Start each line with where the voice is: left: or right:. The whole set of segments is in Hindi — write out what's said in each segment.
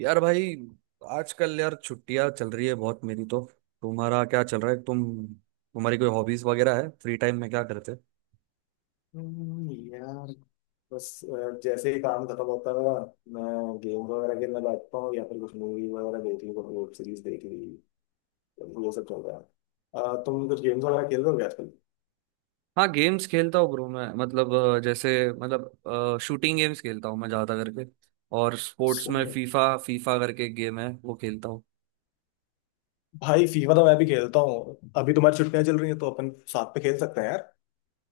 right: यार भाई, आजकल यार छुट्टियां चल रही है बहुत मेरी तो। तुम्हारा क्या चल रहा है? तुम्हारी कोई हॉबीज वगैरह है? फ्री टाइम में क्या करते हो?
left: यार बस जैसे ही काम खत्म होता है मेरा। मैं गेम वगैरह खेलने बैठता हूँ या फिर कुछ मूवी वगैरह देख ली कुछ वेब सीरीज देख ली। तो ये सब चल रहा है। तुम कुछ गेम्स वगैरह खेल रहे हो क्या आजकल?
right: हाँ, गेम्स खेलता हूँ ब्रो। मैं मतलब जैसे मतलब शूटिंग गेम्स खेलता हूँ मैं ज़्यादा करके। और स्पोर्ट्स
left: सही
right: में
left: है।
right: फीफा, फीफा करके एक गेम है वो खेलता हूँ।
left: भाई फीफा तो मैं भी खेलता हूँ, अभी तुम्हारी छुट्टियां चल रही हैं तो अपन साथ पे खेल सकते हैं यार।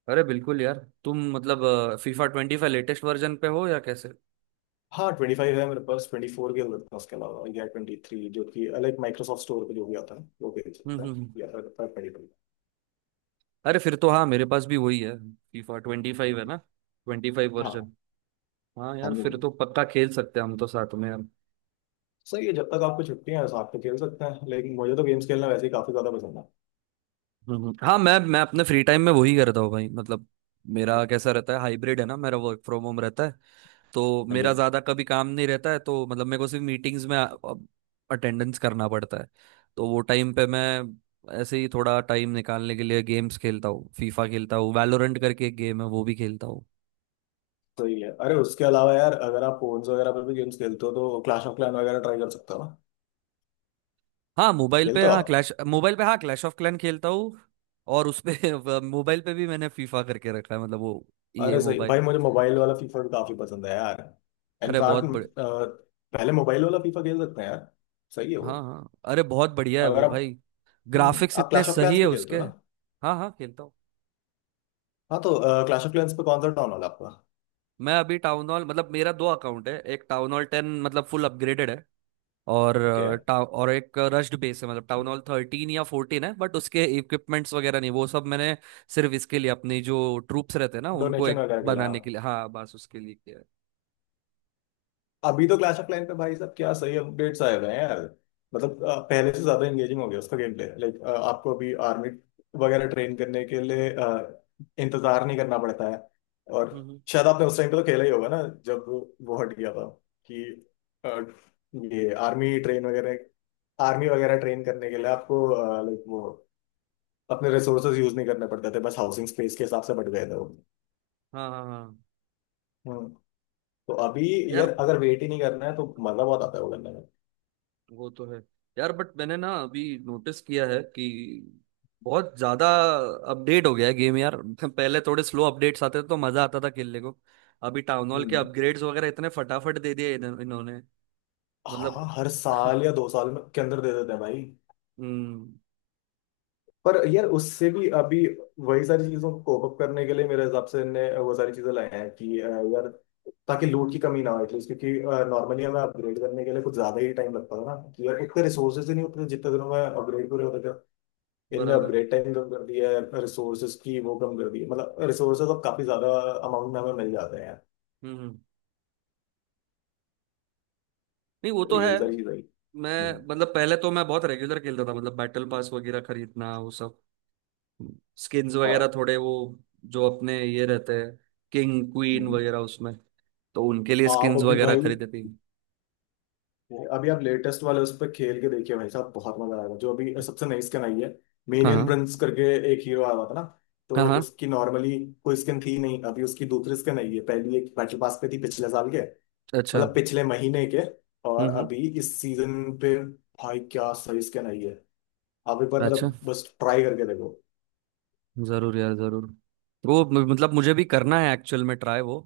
right: अरे बिल्कुल यार। तुम मतलब FIFA twenty five latest version पे हो या कैसे?
left: हाँ, ट्वेंटी फाइव है मेरे पास। ट्वेंटी फोर खेल सकते हैं उसके अलावा, या ट्वेंटी थ्री जो कि अलग माइक्रोसॉफ्ट स्टोर पे जो भी आता है वो खेल
right: हम्म
left: सकते हैं।
right: हम्म हम्म।
left: या फिर ट्वेंटी फाइव।
right: अरे फिर तो हाँ, मेरे पास भी वही है। फीफा ट्वेंटी फाइव है ना, ट्वेंटी फाइव
left: हाँ।
right: वर्जन। हाँ
left: हाँ
right: यार,
left: जी, हाँ।
right: फिर तो पक्का खेल सकते हैं हम तो साथ में यार।
left: सही है। जब तक आपको छुट्टियां हैं साथ में खेल सकते हैं, लेकिन मुझे तो गेम्स खेलना वैसे ही काफी ज्यादा पसंद है।
right: हाँ, मैं अपने फ्री टाइम में वही करता हूँ भाई। मतलब मेरा कैसा रहता है, हाइब्रिड है ना, मेरा वर्क फ्रॉम होम रहता है। तो
left: हाँ
right: मेरा
left: जी।
right: ज़्यादा कभी काम नहीं रहता है, तो मतलब मेरे को सिर्फ मीटिंग्स में अटेंडेंस करना पड़ता है। तो वो टाइम पे मैं ऐसे ही थोड़ा टाइम निकालने के लिए गेम्स खेलता हूँ, फीफा खेलता हूँ, वैलोरेंट करके एक गेम है वो भी खेलता हूँ।
left: सही है। अरे उसके अलावा यार, अगर आप फोन्स वगैरह पर भी गेम्स खेलते हो तो क्लैश ऑफ क्लैन वगैरह ट्राई कर सकते हो ना।
right: हाँ मोबाइल पे,
left: खेलते हो
right: हाँ
left: आप?
right: क्लैश मोबाइल पे, हाँ क्लैश ऑफ क्लैन खेलता हूँ। और उसपे मोबाइल पे भी मैंने फीफा करके रखा है, मतलब वो ये
left: अरे सही
right: मोबाइल।
left: भाई, मुझे मोबाइल वाला फीफा भी काफी पसंद है यार।
right: अरे बहुत।
left: इनफैक्ट पहले मोबाइल वाला फीफा खेल सकते हैं यार। सही है वो।
right: हाँ हाँ, अरे बहुत बढ़िया है वो
left: अगर आप,
right: भाई। ग्राफिक्स
left: आप
right: इतने
left: क्लैश ऑफ
right: सही
left: क्लैंस
right: है
left: पे खेलते
right: उसके।
left: हो ना?
right: हाँ हाँ, खेलता हूँ।
left: हाँ तो क्लैश ऑफ क्लैंस पे कौन सा टाउन वाला आपका?
right: मैं अभी टाउन हॉल, मतलब मेरा दो अकाउंट है। एक टाउन हॉल टेन, मतलब फुल अपग्रेडेड है। और
left: ओके।
right: और एक रश्ड बेस है, मतलब टाउन हॉल थर्टीन या फोर्टीन है, बट उसके इक्विपमेंट्स वगैरह नहीं, वो सब मैंने सिर्फ इसके लिए, अपनी जो ट्रूप्स रहते हैं ना उनको
left: डोनेशन
right: एक
left: वगैरह के लिए हाँ।
right: बनाने के लिए, हाँ बस उसके लिए किया है।
left: अभी तो क्लैश ऑफ क्लैन पे भाई साहब क्या सही अपडेट्स आए हुए हैं यार। मतलब पहले से ज्यादा एंगेजिंग हो गया उसका गेम प्ले। लाइक आपको अभी आर्मी वगैरह ट्रेन करने के लिए इंतजार नहीं करना पड़ता है। और
right: हम्म हम्म।
left: शायद आपने उस टाइम पे तो खेला ही होगा ना जब वो हट गया था कि अ, ये आर्मी ट्रेन वगैरह आर्मी वगैरह ट्रेन करने के लिए आपको लाइक वो अपने रिसोर्सेज यूज नहीं करने पड़ते थे, बस हाउसिंग स्पेस के हिसाब से बढ़ गए थे वो।
right: हाँ हाँ हाँ।
left: हम्म। तो अभी
right: यार
left: यार, अगर वेट ही नहीं करना है तो मजा बहुत आता है वो करने में।
right: वो तो है, यार बट मैंने ना अभी नोटिस किया है कि बहुत ज्यादा अपडेट हो गया है गेम यार। पहले थोड़े स्लो अपडेट्स आते थे तो मजा आता था खेलने को। अभी टाउन हॉल के
left: हम्म।
right: अपग्रेड्स वगैरह इतने फटाफट दे दिए इन्होंने।
left: हाँ,
right: मतलब
left: हर साल या दो साल में के अंदर दे देते हैं भाई।
right: हम्म।
left: पर यार उससे भी अभी वही सारी चीजों को कोप अप करने के लिए मेरे हिसाब से इनने वो सारी चीजें लाए हैं कि यार, ताकि लूट की कमी ना हो एटलीस्ट, क्योंकि नॉर्मली हमें अपग्रेड करने के लिए कुछ ज्यादा ही टाइम लगता था ना कि यार उतने रिसोर्सेज ही नहीं होते थे जितने दिनों में अपग्रेड पूरे होते थे। इनने
right: बराबर।
left: अपग्रेड टाइम कम कर दिया है, रिसोर्सेज की वो कम कर दी है, मतलब रिसोर्सेज अब काफी ज्यादा अमाउंट में हमें मिल जाते हैं।
right: हम्म हम्म। नहीं वो
left: तो
right: तो
left: यही
right: है।
left: सारी चीजें हैं।
right: मैं
left: हम्म,
right: मतलब पहले तो मैं बहुत रेगुलर खेलता था, मतलब बैटल पास वगैरह खरीदना, वो सब स्किन्स वगैरह,
left: हाँ,
right: थोड़े वो जो अपने ये रहते हैं, किंग क्वीन
left: हम्म।
right: वगैरह उसमें, तो उनके लिए
left: आप
right: स्किन्स
left: अभी
right: वगैरह
left: भाई,
right: खरीदती।
left: अभी आप लेटेस्ट वाले उस पर खेल के देखिए भाई साहब, बहुत मजा आएगा। जो अभी सबसे नई स्किन आई है
right: हाँ
left: मेनियन
right: हाँ।
left: प्रिंस करके, एक हीरो आया हुआ था ना,
right: हाँ
left: तो
right: हाँ।
left: उसकी नॉर्मली कोई स्किन थी नहीं। अभी उसकी दूसरी स्किन आई है, पहली एक बैटल पास पे थी पिछले साल के,
right: अच्छा
left: मतलब
right: हम्म।
left: पिछले महीने के। और
right: हम्म।
left: अभी इस सीजन पे भाई क्या सही स्किन आई है। आप एक बार
right: अच्छा,
left: मतलब बस ट्राई करके देखो।
right: जरूर यार, जरूर। मतलब मुझे भी करना है एक्चुअल में ट्राई वो।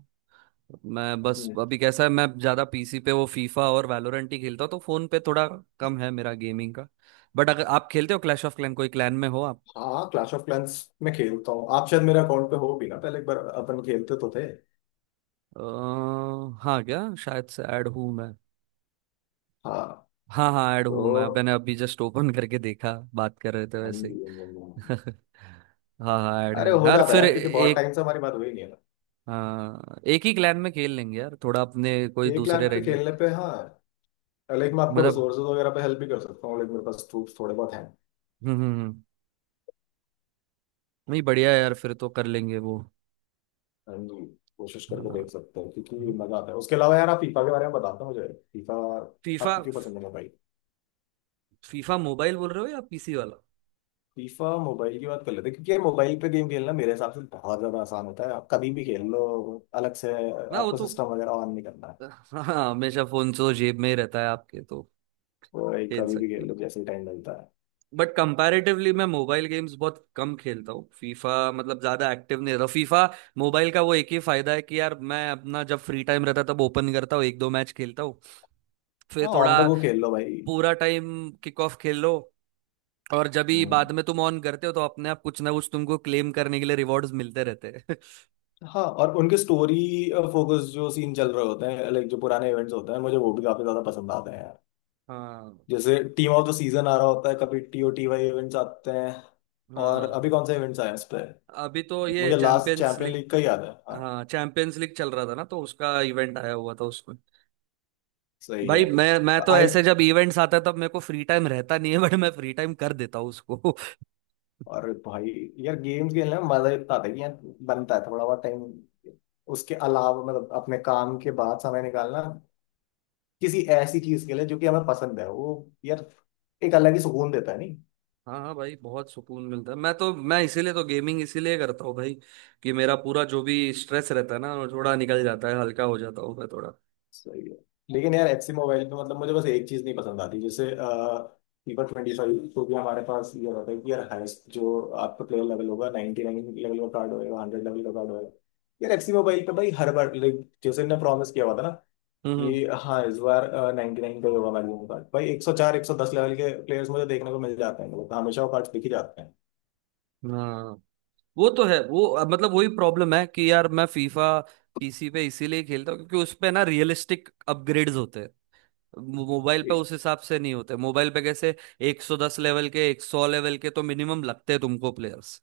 right: मैं बस
left: हम्म,
right: अभी कैसा है, मैं ज्यादा पीसी पे वो फीफा और वैलोरेंट ही खेलता हूँ, तो फोन पे थोड़ा कम है मेरा गेमिंग का। बट अगर आप खेलते हो क्लैश ऑफ क्लैन, कोई क्लैन में हो आप?
left: हाँ क्लैश ऑफ क्लैंस में खेलता हूँ। आप शायद मेरे अकाउंट पे हो भी ना, पहले एक बार अपन खेलते तो थे।
right: अ, हाँ क्या, शायद से ऐड हूँ मैं।
left: हाँ
right: हाँ हाँ, ऐड हूँ मैं,
left: तो,
right: मैंने अभी जस्ट ओपन करके देखा, बात कर रहे थे
left: हाँ जी,
right: वैसे
left: हाँ जी, हाँ जी।
right: ही। हाँ हाँ, ऐड है
left: अरे हो
right: यार,
left: जाता है
right: फिर
left: यार, क्योंकि बहुत
right: एक,
left: टाइम से हमारी बात हुई नहीं है ना।
right: हाँ एक ही क्लैन में खेल लेंगे यार, थोड़ा अपने कोई
left: एक
right: दूसरे
left: लाख पे
right: रहेंगे।
left: खेलने पे हाँ, लाइक मैं आपको
right: मतलब
left: रिसोर्सेज वगैरह पे हेल्प भी कर सकता हूँ, लाइक मेरे पास ट्रूप्स थोड़े बहुत हैं।
right: हम्म हम्म हम्म। नहीं बढ़िया है यार, फिर तो कर लेंगे वो।
left: And कोशिश
right: हाँ
left: करके देख सकते हो क्योंकि
right: हाँ।
left: मजा आता है। उसके अलावा यार आप फीफा के बारे में बताते हो मुझे। फीफा
right: फीफा,
left: आपको क्यों पसंद है, मोबाइल?
right: फीफा मोबाइल बोल रहे हो या पीसी वाला?
left: फीफा मोबाइल की बात कर लेते हैं, क्योंकि यार मोबाइल पे गेम खेलना मेरे हिसाब से बहुत ज्यादा आसान होता है। आप कभी भी खेल लो, अलग से
right: ना वो
left: आपको
right: तो,
left: सिस्टम वगैरह ऑन नहीं करना है।
right: हाँ हमेशा फोन तो जेब में ही रहता है आपके तो,
left: तो भाई
right: खेल
left: कभी भी
right: सकते
left: खेल
right: हो।
left: लो जैसे टाइम मिलता है।
right: बट कंपैरेटिवली मैं मोबाइल गेम्स बहुत कम खेलता हूँ, फीफा मतलब ज्यादा एक्टिव नहीं रहता। फीफा मोबाइल का वो एक ही फायदा है कि यार मैं अपना जब फ्री टाइम रहता है, तब ओपन करता हूँ, एक दो मैच खेलता हूँ, फिर
left: हाँ, ऑन द
right: थोड़ा
left: गो खेल लो भाई।
right: पूरा टाइम किक ऑफ खेल लो, और जब भी
left: हम्म।
right: बाद में तुम ऑन करते हो तो अपने आप कुछ ना कुछ तुमको क्लेम करने के लिए रिवॉर्ड्स मिलते रहते हैं।
left: हाँ, और उनके स्टोरी फोकस जो सीन चल रहे होते हैं, लाइक जो पुराने इवेंट्स होते हैं, मुझे वो भी काफी ज्यादा पसंद आते हैं यार।
right: हाँ
left: जैसे टीम ऑफ द सीजन आ रहा होता है, कभी टीओटी वाई इवेंट्स आते हैं। और
right: हाँ।
left: अभी
right: हाँ।
left: कौन से इवेंट्स आए हैं इस पे?
right: अभी तो ये
left: मुझे last
right: champions
left: champion
right: league,
left: league का ही याद है, हाँ।
right: हाँ चैंपियंस लीग चल रहा था ना, तो उसका इवेंट आया हुआ था उसमें।
left: सही है।
right: भाई मैं
left: और
right: तो
left: आई,
right: ऐसे जब इवेंट्स आता है तब मेरे को फ्री टाइम रहता नहीं है, बट मैं फ्री टाइम कर देता हूँ उसको।
left: और भाई यार गेम्स खेलने में मजा इतना आता है कि यार बनता है थोड़ा बहुत टाइम। उसके अलावा मतलब अपने काम के बाद समय निकालना किसी ऐसी चीज के लिए जो कि हमें पसंद है, वो यार एक अलग ही सुकून देता है।
right: हाँ हाँ भाई, बहुत सुकून मिलता है। मैं तो मैं इसीलिए तो गेमिंग इसीलिए करता हूँ भाई, कि मेरा पूरा जो भी स्ट्रेस रहता है ना वो थोड़ा निकल जाता है, हल्का हो जाता हूँ मैं थोड़ा।
left: सही है। लेकिन यार एफसी मोबाइल में मतलब मुझे बस एक चीज नहीं पसंद आती। जैसे फीफा ट्वेंटी फाइव तो भी हमारे पास ये होता है कि यार हाईएस्ट जो आपका प्लेयर लेवल होगा 99 लेवल का कार्ड होएगा, हंड्रेड लेवल का कार्ड होएगा। यार एफसी मोबाइल पे भाई हर बार लाइक जैसे इन्होंने प्रॉमिस किया हुआ था ना कि
right: हम्म।
left: हाँ इस बार नाइनटी नाइन का ही होगा मैक्सिमम कार्ड। भाई एक सौ चार, एक सौ दस लेवल के प्लेयर्स मुझे देखने को मिल जाते हैं, मतलब हमेशा वो कार्ड दिख ही जाते हैं।
right: हाँ वो तो है। वो अब मतलब वही प्रॉब्लम है कि यार मैं फीफा पीसी पे इसीलिए खेलता हूँ, क्योंकि उस पे ना रियलिस्टिक अपग्रेड्स होते हैं। मोबाइल पे उस हिसाब से नहीं होते। मोबाइल पे कैसे 110 लेवल के, 100 लेवल के तो मिनिमम लगते हैं तुमको प्लेयर्स।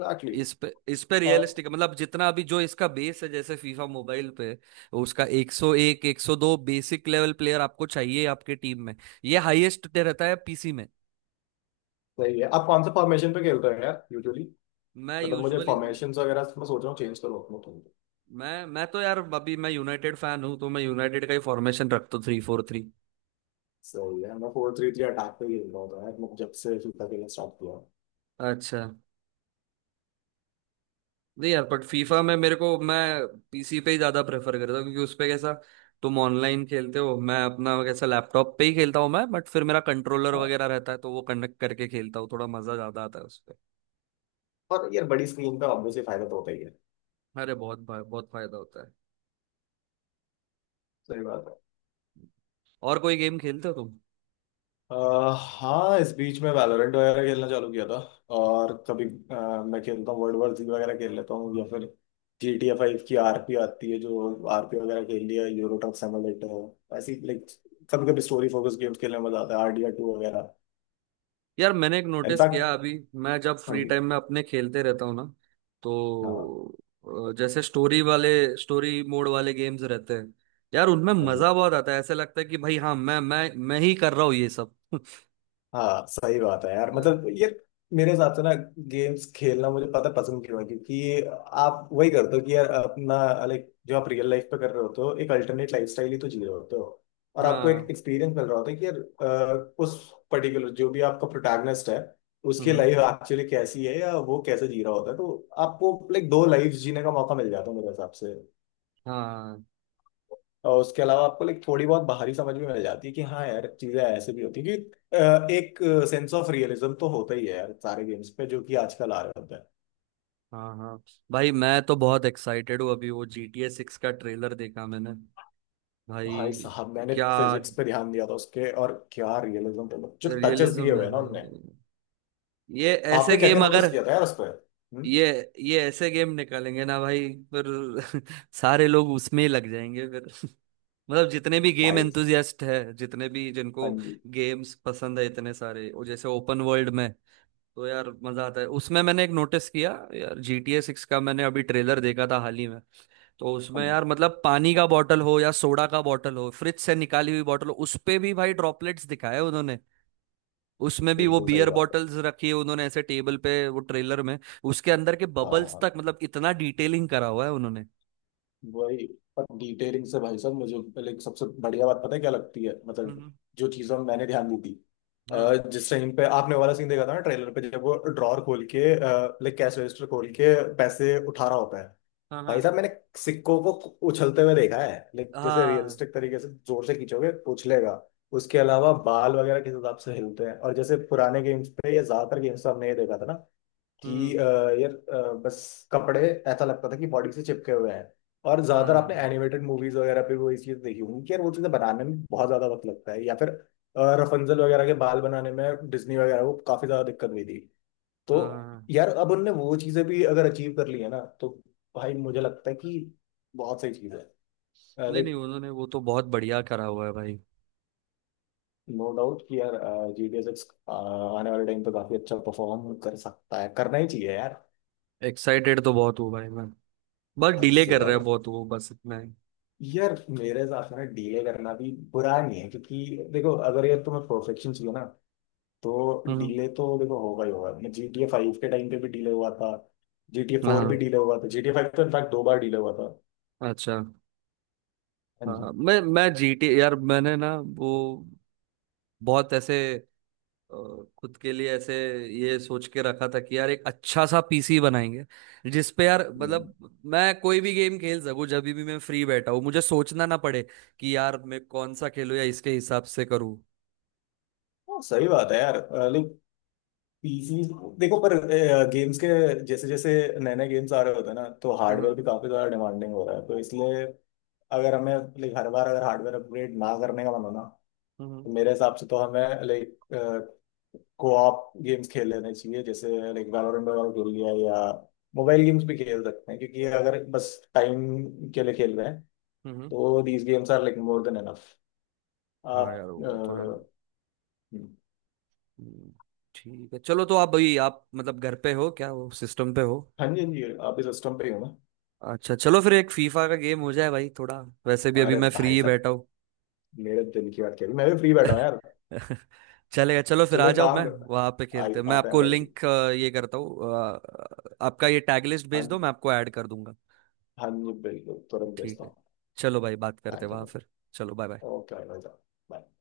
left: एग्जैक्टली।
right: इस पे, इस पे
left: और
right: रियलिस्टिक, मतलब जितना अभी जो इसका बेस है जैसे फीफा मोबाइल पे, उसका 101 102 बेसिक लेवल प्लेयर आपको चाहिए आपके टीम में। ये हाईएस्ट रहता है पीसी में।
left: सही है। आप कौन सा फॉर्मेशन पे खेलते हो यार यूजुअली?
right: मैं
left: मतलब मुझे
right: यूजुअली,
left: फॉर्मेशन वगैरह मैं सोच रहा हूँ चेंज करूँ अपने।
right: मैं तो यार अभी मैं यूनाइटेड फैन हूँ तो मैं यूनाइटेड का ही फॉर्मेशन रखता हूँ, थ्री फोर थ्री।
left: सही है। मैं फोर थ्री थ्री अटैक पे ही खेल रहा होता है मैं जब से फीफा खेलना स्टार्ट किया है।
right: अच्छा। नहीं यार, बट फीफा में मेरे को, मैं पीसी पे ही ज्यादा प्रेफर करता हूँ, क्योंकि उस पे कैसा, तुम ऑनलाइन खेलते हो। मैं अपना कैसा लैपटॉप पे ही खेलता हूँ मैं, बट फिर मेरा कंट्रोलर
left: हाँ,
right: वगैरह रहता है, तो वो कनेक्ट करके खेलता हूँ, थोड़ा मजा ज्यादा आता है उस पे।
left: पर यार बड़ी स्क्रीन पे ऑब्वियसली फायदा तो होता ही है।
right: अरे बहुत बहुत फायदा होता है।
left: सही बात है।
right: और कोई गेम खेलते हो?
left: अह, हाँ, इस बीच में वैलोरेंट वगैरह खेलना चालू किया था। और कभी मैं खेलता हूँ वर्ल्ड वॉर जी वगैरह खेल लेता हूँ, या फिर जी टी ए फाइव की आरपी आती है, जो आरपी वगैरह खेल लिया, यूरो ट्रक सिमुलेटर, ऐसी लाइक कभी कभी स्टोरी फोकस गेम्स खेलने में मजा आता है, आर डी आर टू वगैरह।
right: यार मैंने एक नोटिस
left: इनफैक्ट।
right: किया अभी, मैं जब
left: हाँ
right: फ्री
left: जी।
right: टाइम में अपने खेलते रहता हूँ ना,
left: हाँ,
right: तो जैसे स्टोरी वाले, स्टोरी मोड वाले गेम्स रहते हैं, यार उनमें
left: हाँ,
right: मजा बहुत आता है। ऐसे लगता है कि भाई हाँ, मैं ही कर रहा हूँ ये सब।
left: हाँ। सही बात है यार,
right: अ,
left: मतलब ये मेरे हिसाब से ना गेम्स खेलना मुझे पता पसंद क्यों है, क्योंकि आप वही करते हो कि यार अपना, लाइक जो आप रियल लाइफ पे कर रहे होते हो एक अल्टरनेट लाइफ स्टाइल ही तो जी रहे होते हो। और आपको एक
right: हाँ।
left: एक्सपीरियंस मिल रहा होता है कि यार उस पर्टिकुलर जो भी आपका प्रोटैगनिस्ट है उसकी
right: हम्म,
left: लाइफ एक्चुअली कैसी है या वो कैसे जी रहा होता है, तो आपको लाइक दो लाइफ जीने का मौका मिल जाता है मेरे हिसाब से।
right: हाँ।
left: और उसके अलावा आपको लाइक थोड़ी बहुत बाहरी समझ भी मिल जाती है कि हाँ यार चीजें ऐसे भी होती है कि एक सेंस ऑफ रियलिज्म तो होता ही है यार सारे गेम्स पे जो कि आजकल आ रहे होते हैं।
right: हाँ हाँ भाई मैं तो बहुत एक्साइटेड हूँ, अभी वो जी टी ए सिक्स का ट्रेलर देखा मैंने
left: भाई
right: भाई,
left: साहब मैंने
right: क्या
left: फिजिक्स पे ध्यान दिया था उसके, और क्या रियलिज्म पे जो टचेस दिए
right: रियलिज्म
left: हुए
right: है
left: हैं ना उनने।
right: भाई! ये ऐसे
left: आपने क्या क्या
right: गेम
left: नोटिस
right: अगर,
left: किया था यार उस पर? हम्म।
right: ये ये ऐसे गेम निकालेंगे ना भाई फिर सारे लोग उसमें ही लग जाएंगे फिर। मतलब जितने भी गेम
left: भाई।
right: एंथुजियास्ट है, जितने भी
left: हाँ
right: जिनको
left: जी,
right: गेम्स पसंद है, इतने सारे वो जैसे ओपन वर्ल्ड में, तो यार मजा आता है उसमें। मैंने एक नोटिस किया यार, जी टी ए सिक्स का मैंने अभी ट्रेलर देखा था हाल ही में, तो
left: हाँ
right: उसमें
left: जी,
right: यार मतलब पानी का बॉटल हो या सोडा का बॉटल हो, फ्रिज से निकाली हुई बॉटल हो, उस पे भी भाई ड्रॉपलेट्स दिखाए उन्होंने। उसमें भी वो
left: बिल्कुल सही
right: बियर
left: बात है।
right: बॉटल्स रखी है उन्होंने ऐसे टेबल पे, वो ट्रेलर में उसके अंदर के बबल्स
left: हाँ,
right: तक, मतलब इतना डिटेलिंग करा हुआ है उन्होंने।
left: वही। पर डिटेलिंग से भाई साहब मुझे पहले सबसे बढ़िया बात पता है क्या लगती है, मतलब
right: हम्म।
left: जो चीजों में मैंने ध्यान दी थी,
right: हाँ
left: जिस टाइम पे आपने वो वाला सीन देखा था ना ट्रेलर पे, जब वो ड्रॉर खोल के, लाइक कैश रजिस्टर खोल के पैसे उठा रहा होता है।
right: हाँ।
left: भाई साहब
right: हाँ
left: मैंने सिक्कों को उछलते हुए देखा है, लाइक जैसे
right: हाँ।
left: रियलिस्टिक तरीके से जोर से खींचोगे उछलेगा। उसके अलावा बाल वगैरह किस हिसाब से हिलते हैं, और जैसे पुराने गेम्स पे या ज्यादातर गेम्स पे हमने ये देखा था ना कि
right: हम्म।
left: यार बस कपड़े ऐसा लगता था कि बॉडी से चिपके हुए हैं। और ज्यादातर आपने
right: हाँ
left: एनिमेटेड मूवीज वगैरह पे वो ये चीज देखी होंगी कि यार वो चीजें बनाने में बहुत ज्यादा वक्त लगता है, या फिर रफंजल वगैरह के बाल बनाने में डिज्नी वगैरह को काफी ज्यादा दिक्कत हुई थी। तो
right: हाँ।
left: यार अब उनने वो चीजें भी अगर अचीव कर ली है ना, तो भाई मुझे लगता है कि बहुत सही चीज है।
right: नहीं
left: लाइक
right: नहीं, उन्होंने वो तो बहुत बढ़िया करा हुआ है भाई।
left: नो डाउट कि यार जी डी एस एक्स आने वाले टाइम पे काफी अच्छा परफॉर्म कर सकता है, करना ही चाहिए यार।
right: एक्साइटेड तो बहुत हूँ भाई मैं, बस
left: हद
right: डिले
left: से
right: कर रहे हैं
left: ज्यादा।
right: बहुत वो, बस इतना ही।
left: यार मेरे हिसाब से ना डीले करना भी बुरा नहीं है, क्योंकि देखो अगर यार तुम्हें परफेक्शन चाहिए ना, तो
right: हम्म।
left: डीले तो देखो होगा ही होगा। मैं जी टी ए फाइव के टाइम पे भी डीले हुआ था। जी टी ए फोर भी
right: हाँ।
left: डीले हुआ था, जी टी ए फाइव तो इनफैक्ट दो बार डीले हुआ था।
right: अच्छा।
left: हाँ जी।
right: हाँ, मैं जीटी, यार मैंने ना वो बहुत ऐसे, और खुद के लिए ऐसे ये सोच के रखा था कि यार एक अच्छा सा पीसी बनाएंगे, जिस पे यार
left: हम्म।
right: मतलब मैं कोई भी गेम खेल सकूं, जब भी मैं फ्री बैठा हूं मुझे सोचना ना पड़े कि यार मैं कौन सा खेलूं या इसके हिसाब से करूं।
left: हाँ, सही बात है यार। लाइक पीसी देखो, पर गेम्स के जैसे जैसे नए नए गेम्स आ रहे होते हैं ना, तो
right: हम्म
left: हार्डवेयर भी काफी ज्यादा डिमांडिंग हो रहा है तो इसलिए अगर हमें, लाइक हर बार अगर हार्डवेयर अपग्रेड ना करने का मन हो ना,
right: हम्म
left: तो मेरे हिसाब से तो हमें लाइक कोऑप गेम्स खेल लेने चाहिए, जैसे लाइक वैलोरेंट वगैरह खेल लिया या मोबाइल गेम्स भी खेल सकते हैं, क्योंकि अगर बस टाइम के लिए खेल रहे हैं
right: हम्म।
left: तो these games are like more than enough. आप
right: हाँ यार
left: अ,
right: वो तो है।
left: हम्म,
right: हम्म। ठीक है, चलो तो आप भाई, आप मतलब घर पे हो क्या, वो सिस्टम पे हो?
left: हाँ जी, हाँ जी, आप इस सिस्टम पे ही हो ना?
right: अच्छा चलो, फिर एक फीफा का गेम हो जाए भाई थोड़ा, वैसे भी अभी
left: अरे
right: मैं फ्री
left: भाई
right: ही
left: साहब,
right: बैठा हूँ।
left: मेरे दिल की बात कह रही, मैं भी फ्री बैठा हूँ यार।
right: चलेगा, चलो फिर
left: चलो
right: आ
left: एक
right: जाओ,
left: काम
right: मैं
left: करता
right: वहां पे
left: है, आई
right: खेलते हैं। मैं
left: आता है
right: आपको
left: भाई।
right: लिंक ये करता हूँ। आपका ये टैग लिस्ट
left: हाँ,
right: भेज दो, मैं आपको ऐड कर दूंगा।
left: हाँ जी बिल्कुल तुरंत
right: ठीक
left: भेजता
right: है,
left: हूँ।
right: चलो भाई, बात करते हैं
left: थैंक यू।
right: वहां फिर। चलो, बाय बाय।
left: ओके भाई साहब। Bye.